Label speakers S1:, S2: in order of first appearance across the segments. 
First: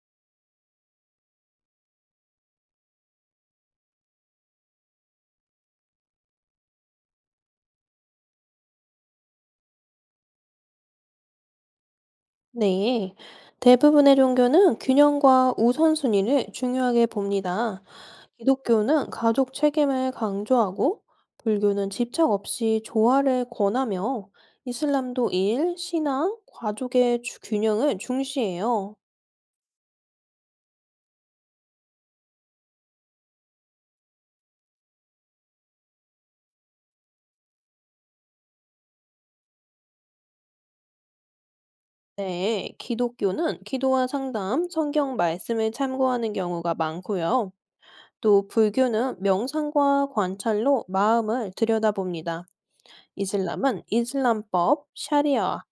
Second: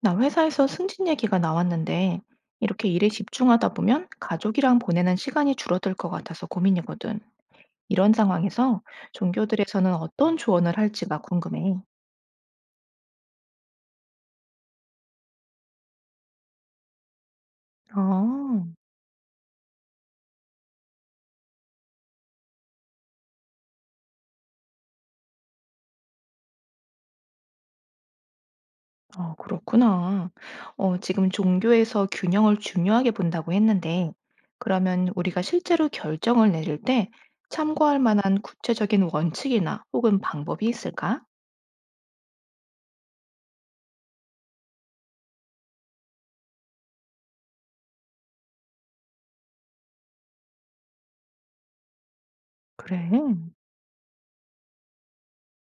S1: 나 회사에서 승진 얘기가 나왔는데 이렇게 일에 집중하다 보면 가족이랑 보내는 시간이 줄어들 것 같아서 고민이거든. 이런 상황에서 종교들에서는 어떤 조언을 할지가 궁금해.
S2: 네, 대부분의 종교는 균형과 우선순위를 중요하게 봅니다.
S1: 아,
S2: 기독교는 가족 책임을 강조하고, 불교는 집착 없이 조화를 권하며, 이슬람도 일, 신앙, 가족의 균형을 중시해요.
S1: 아, 그렇구나. 어, 지금 종교에서 균형을 중요하게 본다고 했는데, 그러면 우리가 실제로 결정을 내릴 때 참고할 만한 구체적인 원칙이나 혹은 방법이 있을까?
S2: 네, 기독교는 기도와 상담, 성경 말씀을 참고하는 경우가 많고요. 또 불교는 명상과 관찰로 마음을 들여다봅니다.
S1: 그래.
S2: 이슬람은 이슬람법, 샤리아와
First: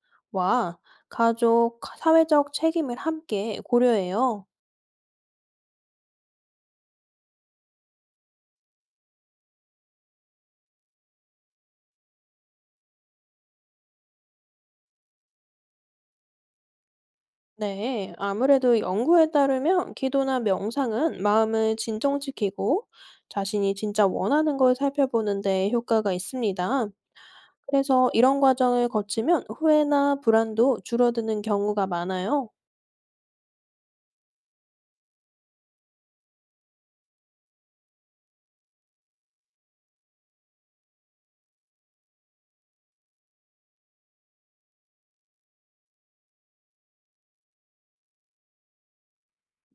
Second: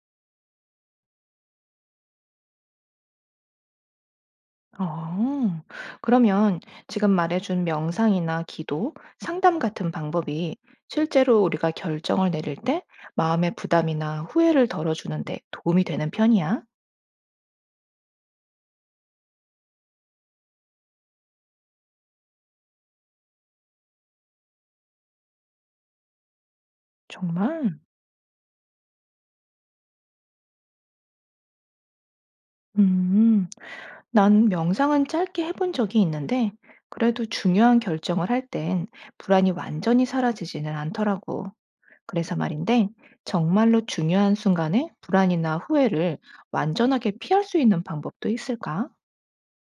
S2: 가족, 사회적 책임을 함께 고려해요.
S1: 어, 그러면 지금 말해준 명상이나 기도, 상담 같은 방법이 실제로 우리가 결정을 내릴 때 마음의 부담이나 후회를 덜어주는데 도움이 되는 편이야?
S2: 네, 아무래도 연구에 따르면 기도나 명상은 마음을 진정시키고 자신이 진짜 원하는 걸 살펴보는 데 효과가 있습니다.
S1: 정말?
S2: 그래서 이런 과정을 거치면 후회나 불안도 줄어드는 경우가 많아요.
S1: 음, 난 명상은 짧게 해본 적이 있는데 그래도 중요한 결정을 할 땐 불안이 완전히 사라지지는 않더라고. 그래서 말인데 정말로 중요한 순간에 불안이나 후회를 완전하게 피할 수 있는 방법도 있을까?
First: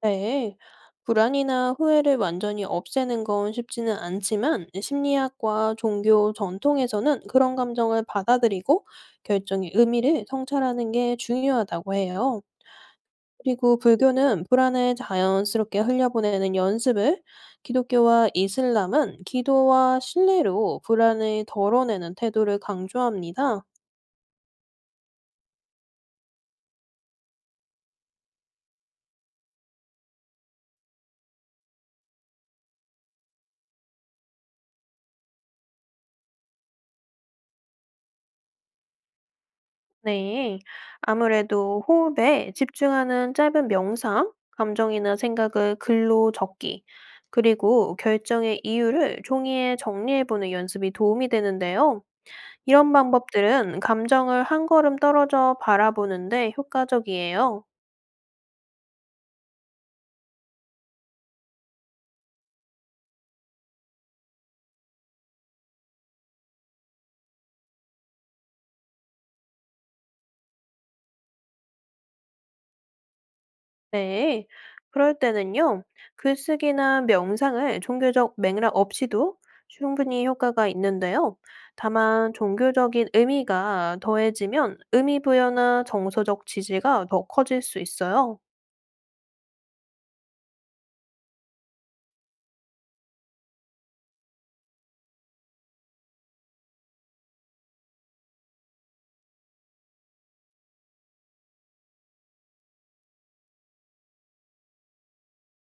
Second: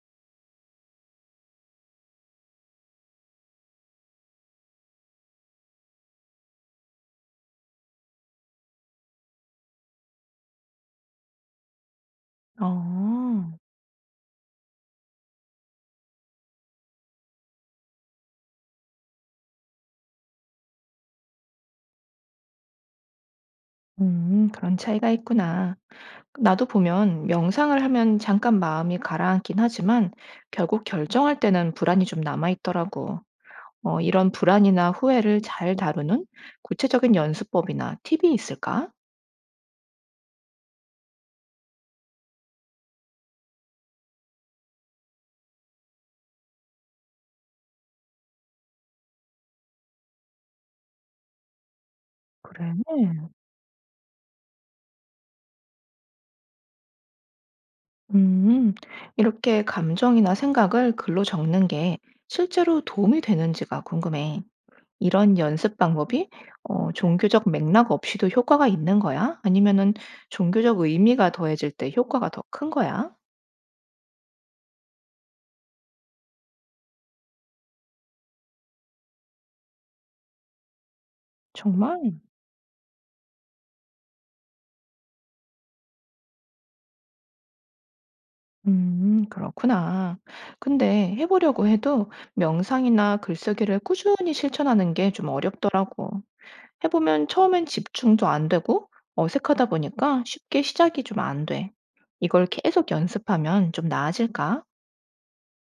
S2: 네, 불안이나 후회를 완전히 없애는 건 쉽지는 않지만 심리학과 종교 전통에서는 그런 감정을 받아들이고 결정의 의미를 성찰하는 게 중요하다고 해요.
S1: 어.
S2: 그리고 불교는 불안을 자연스럽게 흘려보내는 연습을, 기독교와 이슬람은 기도와 신뢰로 불안을 덜어내는 태도를 강조합니다.
S1: 그런 차이가 있구나. 나도 보면 명상을 하면 잠깐 마음이 가라앉긴 하지만 결국 결정할 때는 불안이 좀 남아있더라고. 어, 이런 불안이나 후회를 잘 다루는 구체적인 연습법이나 팁이 있을까?
S2: 네, 아무래도 호흡에 집중하는 짧은 명상, 감정이나 생각을 글로 적기, 그리고 결정의 이유를 종이에 정리해보는 연습이 도움이 되는데요.
S1: 그래.
S2: 이런 방법들은 감정을 한 걸음 떨어져 바라보는데 효과적이에요.
S1: 음, 이렇게 감정이나 생각을 글로 적는 게 실제로 도움이 되는지가 궁금해. 이런 연습 방법이 종교적 맥락 없이도 효과가 있는 거야? 아니면은 종교적 의미가 더해질 때 효과가 더 큰 거야?
S2: 네, 그럴 때는요, 글쓰기나 명상을 종교적 맥락 없이도 충분히 효과가 있는데요.
S1: 정말?
S2: 다만, 종교적인 의미가 더해지면 의미 부여나 정서적 지지가 더 커질 수 있어요.
S1: 그렇구나. 근데 해보려고 해도 명상이나 글쓰기를 꾸준히 실천하는 게 좀 어렵더라고. 해보면 처음엔 집중도 안 되고 어색하다 보니까 쉽게 시작이 좀 안 돼. 이걸 계속 연습하면 좀 나아질까?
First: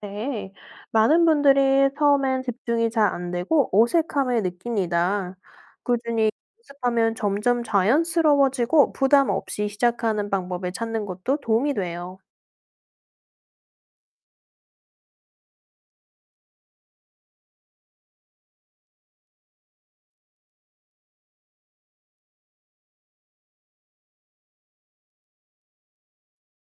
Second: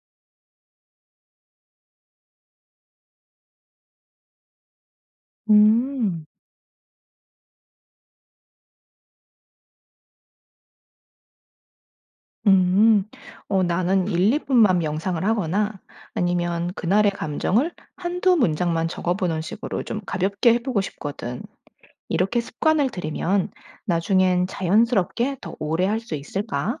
S2: 네, 많은 분들이 처음엔 집중이 잘 안 되고 어색함을 느낍니다.
S1: 음.
S2: 꾸준히 연습하면 점점 자연스러워지고 부담 없이 시작하는 방법을 찾는 것도 도움이 돼요.
S1: 음, 어, 나는 1, 2분만 명상을 하거나 아니면 그날의 감정을 한두 문장만 적어보는 식으로 좀 가볍게 해보고 싶거든. 이렇게 습관을 들이면 나중엔 자연스럽게 더 오래 할 수 있을까?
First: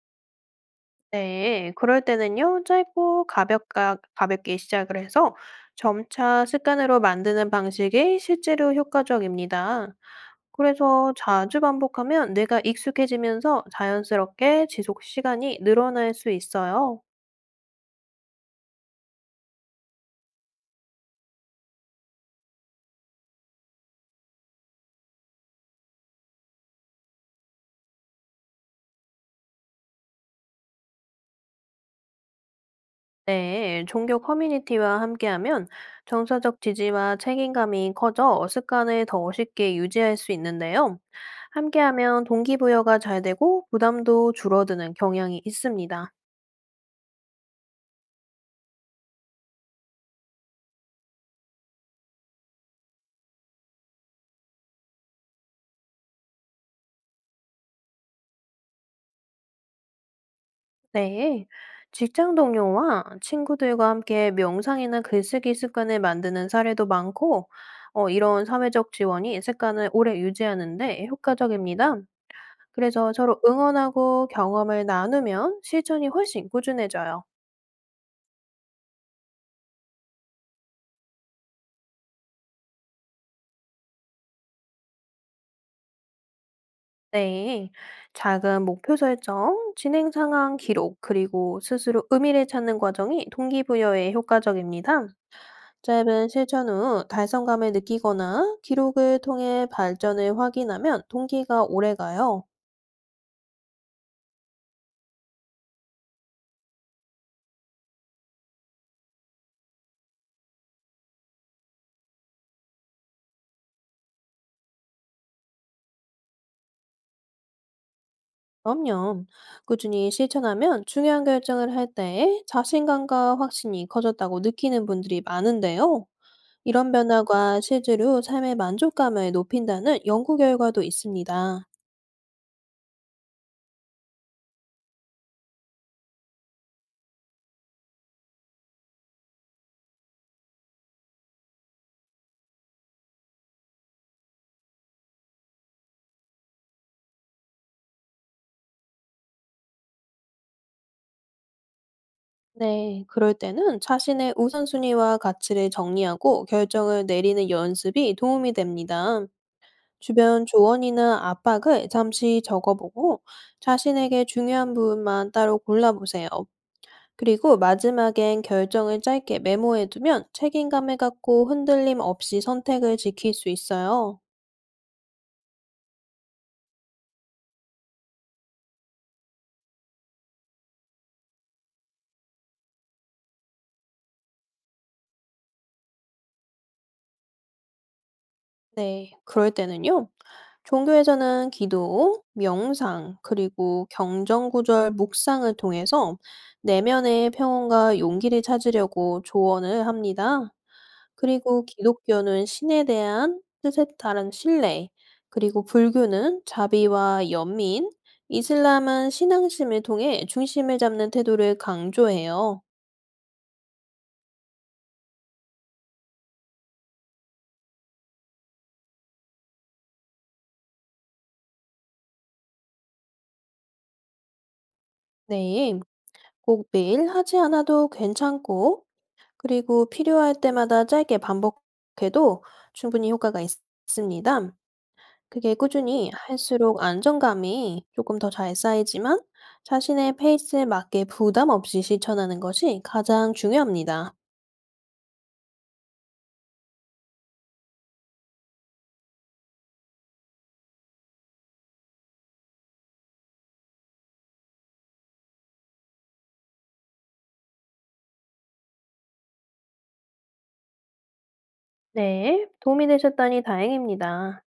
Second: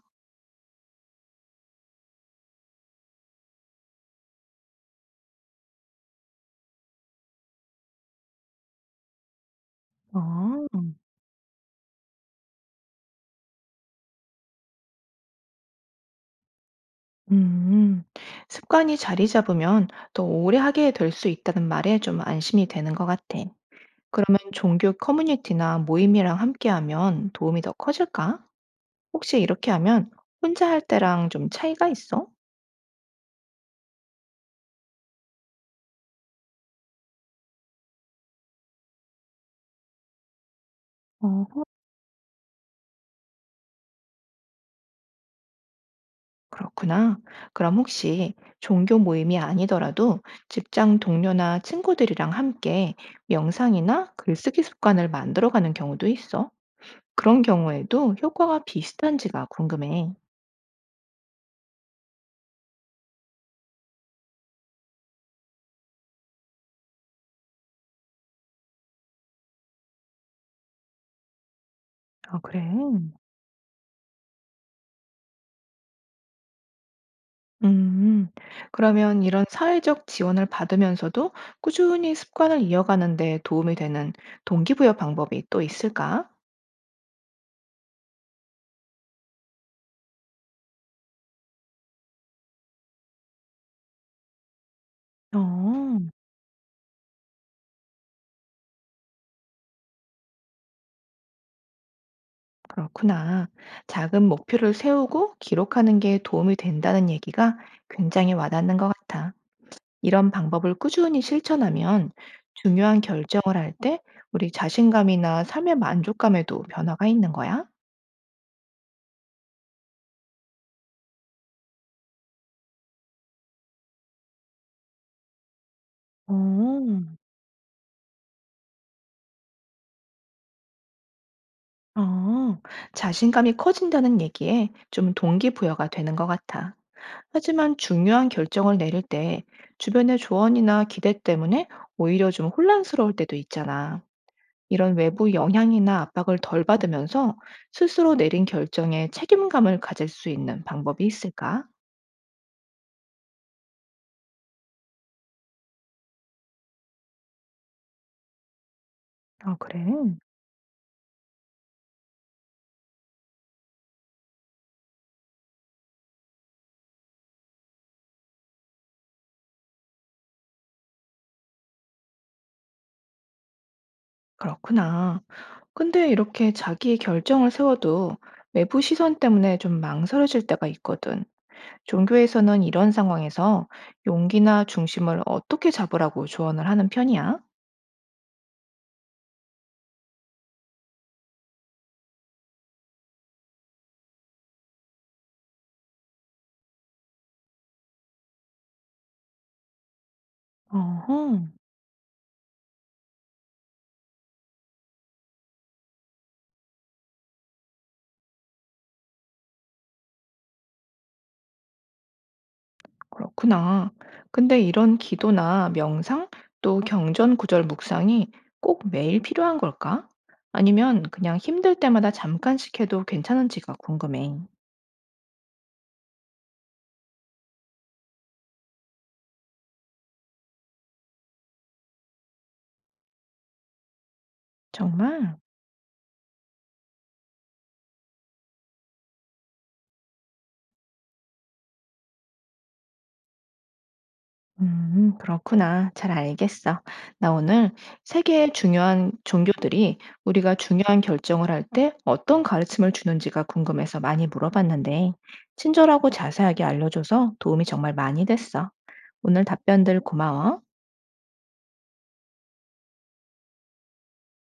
S2: 네, 그럴 때는요, 짧고 가볍게 시작을 해서 점차 습관으로 만드는 방식이 실제로 효과적입니다.
S1: 어,
S2: 그래서 자주 반복하면 뇌가 익숙해지면서 자연스럽게 지속 시간이 늘어날 수 있어요.
S1: 음, 습관이 자리 잡으면 더 오래 하게 될 수 있다는 말에 좀 안심이 되는 것 같아. 그러면 종교 커뮤니티나 모임이랑 함께하면 도움이 더 커질까? 혹시 이렇게 하면 혼자 할 때랑 좀 차이가 있어?
S2: 네, 종교 커뮤니티와 함께하면 정서적 지지와 책임감이 커져 습관을 더 쉽게 유지할 수 있는데요.
S1: 어,
S2: 함께하면 동기부여가 잘 되고 부담도 줄어드는 경향이 있습니다.
S1: 그렇구나. 그럼 혹시 종교 모임이 아니더라도 직장 동료나 친구들이랑 함께 명상이나 글쓰기 습관을 만들어가는 경우도 있어? 그런 경우에도 효과가 비슷한지가 궁금해.
S2: 네, 직장 동료와 친구들과 함께 명상이나 글쓰기 습관을 만드는 사례도 많고, 이런 사회적 지원이 습관을 오래 유지하는데 효과적입니다.
S1: 아, 그래?
S2: 그래서 서로 응원하고 경험을 나누면 실천이 훨씬 꾸준해져요.
S1: 음, 그러면 이런 사회적 지원을 받으면서도 꾸준히 습관을 이어가는 데 도움이 되는 동기부여 방법이 또 있을까?
S2: 네, 작은 목표 설정, 진행 상황 기록, 그리고 스스로 의미를 찾는 과정이 동기부여에 효과적입니다.
S1: 어.
S2: 짧은 실천 후 달성감을 느끼거나 기록을 통해 발전을 확인하면 동기가 오래 가요.
S1: 그렇구나. 작은 목표를 세우고 기록하는 게 도움이 된다는 얘기가 굉장히 와닿는 것 같아. 이런 방법을 꾸준히 실천하면 중요한 결정을 할 때 우리 자신감이나 삶의 만족감에도 변화가 있는 거야?
S2: 그럼요. 꾸준히 실천하면 중요한 결정을 할 때 자신감과 확신이 커졌다고 느끼는 분들이 많은데요. 이런
S1: 어,
S2: 변화가 실제로 삶의 만족감을 높인다는 연구 결과도 있습니다.
S1: 어, 자신감이 커진다는 얘기에 좀 동기부여가 되는 것 같아. 하지만 중요한 결정을 내릴 때 주변의 조언이나 기대 때문에 오히려 좀 혼란스러울 때도 있잖아. 이런 외부 영향이나 압박을 덜 받으면서 스스로 내린 결정에 책임감을 가질 수 있는 방법이 있을까?
S2: 네, 그럴 때는 자신의 우선순위와 가치를 정리하고 결정을 내리는 연습이 도움이 됩니다.
S1: 아, 그래.
S2: 주변 조언이나 압박을 잠시 적어보고 자신에게 중요한 부분만 따로 골라보세요. 그리고 마지막엔 결정을 짧게 메모해두면 책임감을 갖고 흔들림 없이 선택을 지킬 수 있어요.
S1: 그렇구나. 근데 이렇게 자기 결정을 세워도 외부 시선 때문에 좀 망설여질 때가 있거든. 종교에서는 이런 상황에서 용기나 중심을 어떻게 잡으라고 조언을 하는 편이야?
S2: 네, 그럴 때는요. 종교에서는 기도, 명상, 그리고 경전구절, 묵상을 통해서 내면의 평온과 용기를 찾으려고 조언을 합니다.
S1: 어허.
S2: 그리고 기독교는 신에 대한 뜻에 따른 신뢰, 그리고 불교는 자비와 연민, 이슬람은 신앙심을 통해 중심을 잡는 태도를 강조해요.
S1: 그렇구나. 근데 이런 기도나 명상 또 경전 구절 묵상이 꼭 매일 필요한 걸까? 아니면 그냥 힘들 때마다 잠깐씩 해도 괜찮은지가 궁금해.
S2: 네, 꼭 매일 하지 않아도 괜찮고, 그리고 필요할 때마다 짧게 반복해도 충분히 있습니다.
S1: 정말?
S2: 그게 꾸준히 할수록 안정감이 조금 더 잘 쌓이지만 자신의 페이스에 맞게 부담 없이 실천하는 것이 가장 중요합니다.
S1: 그렇구나. 잘 알겠어. 나 오늘 세계의 중요한 종교들이 우리가 중요한 결정을 할 때 어떤 가르침을 주는지가 궁금해서 많이 물어봤는데, 친절하고 자세하게 알려줘서 도움이 정말 많이 됐어. 오늘 답변들 고마워.
S2: 네, 도움이 되셨다니 다행입니다.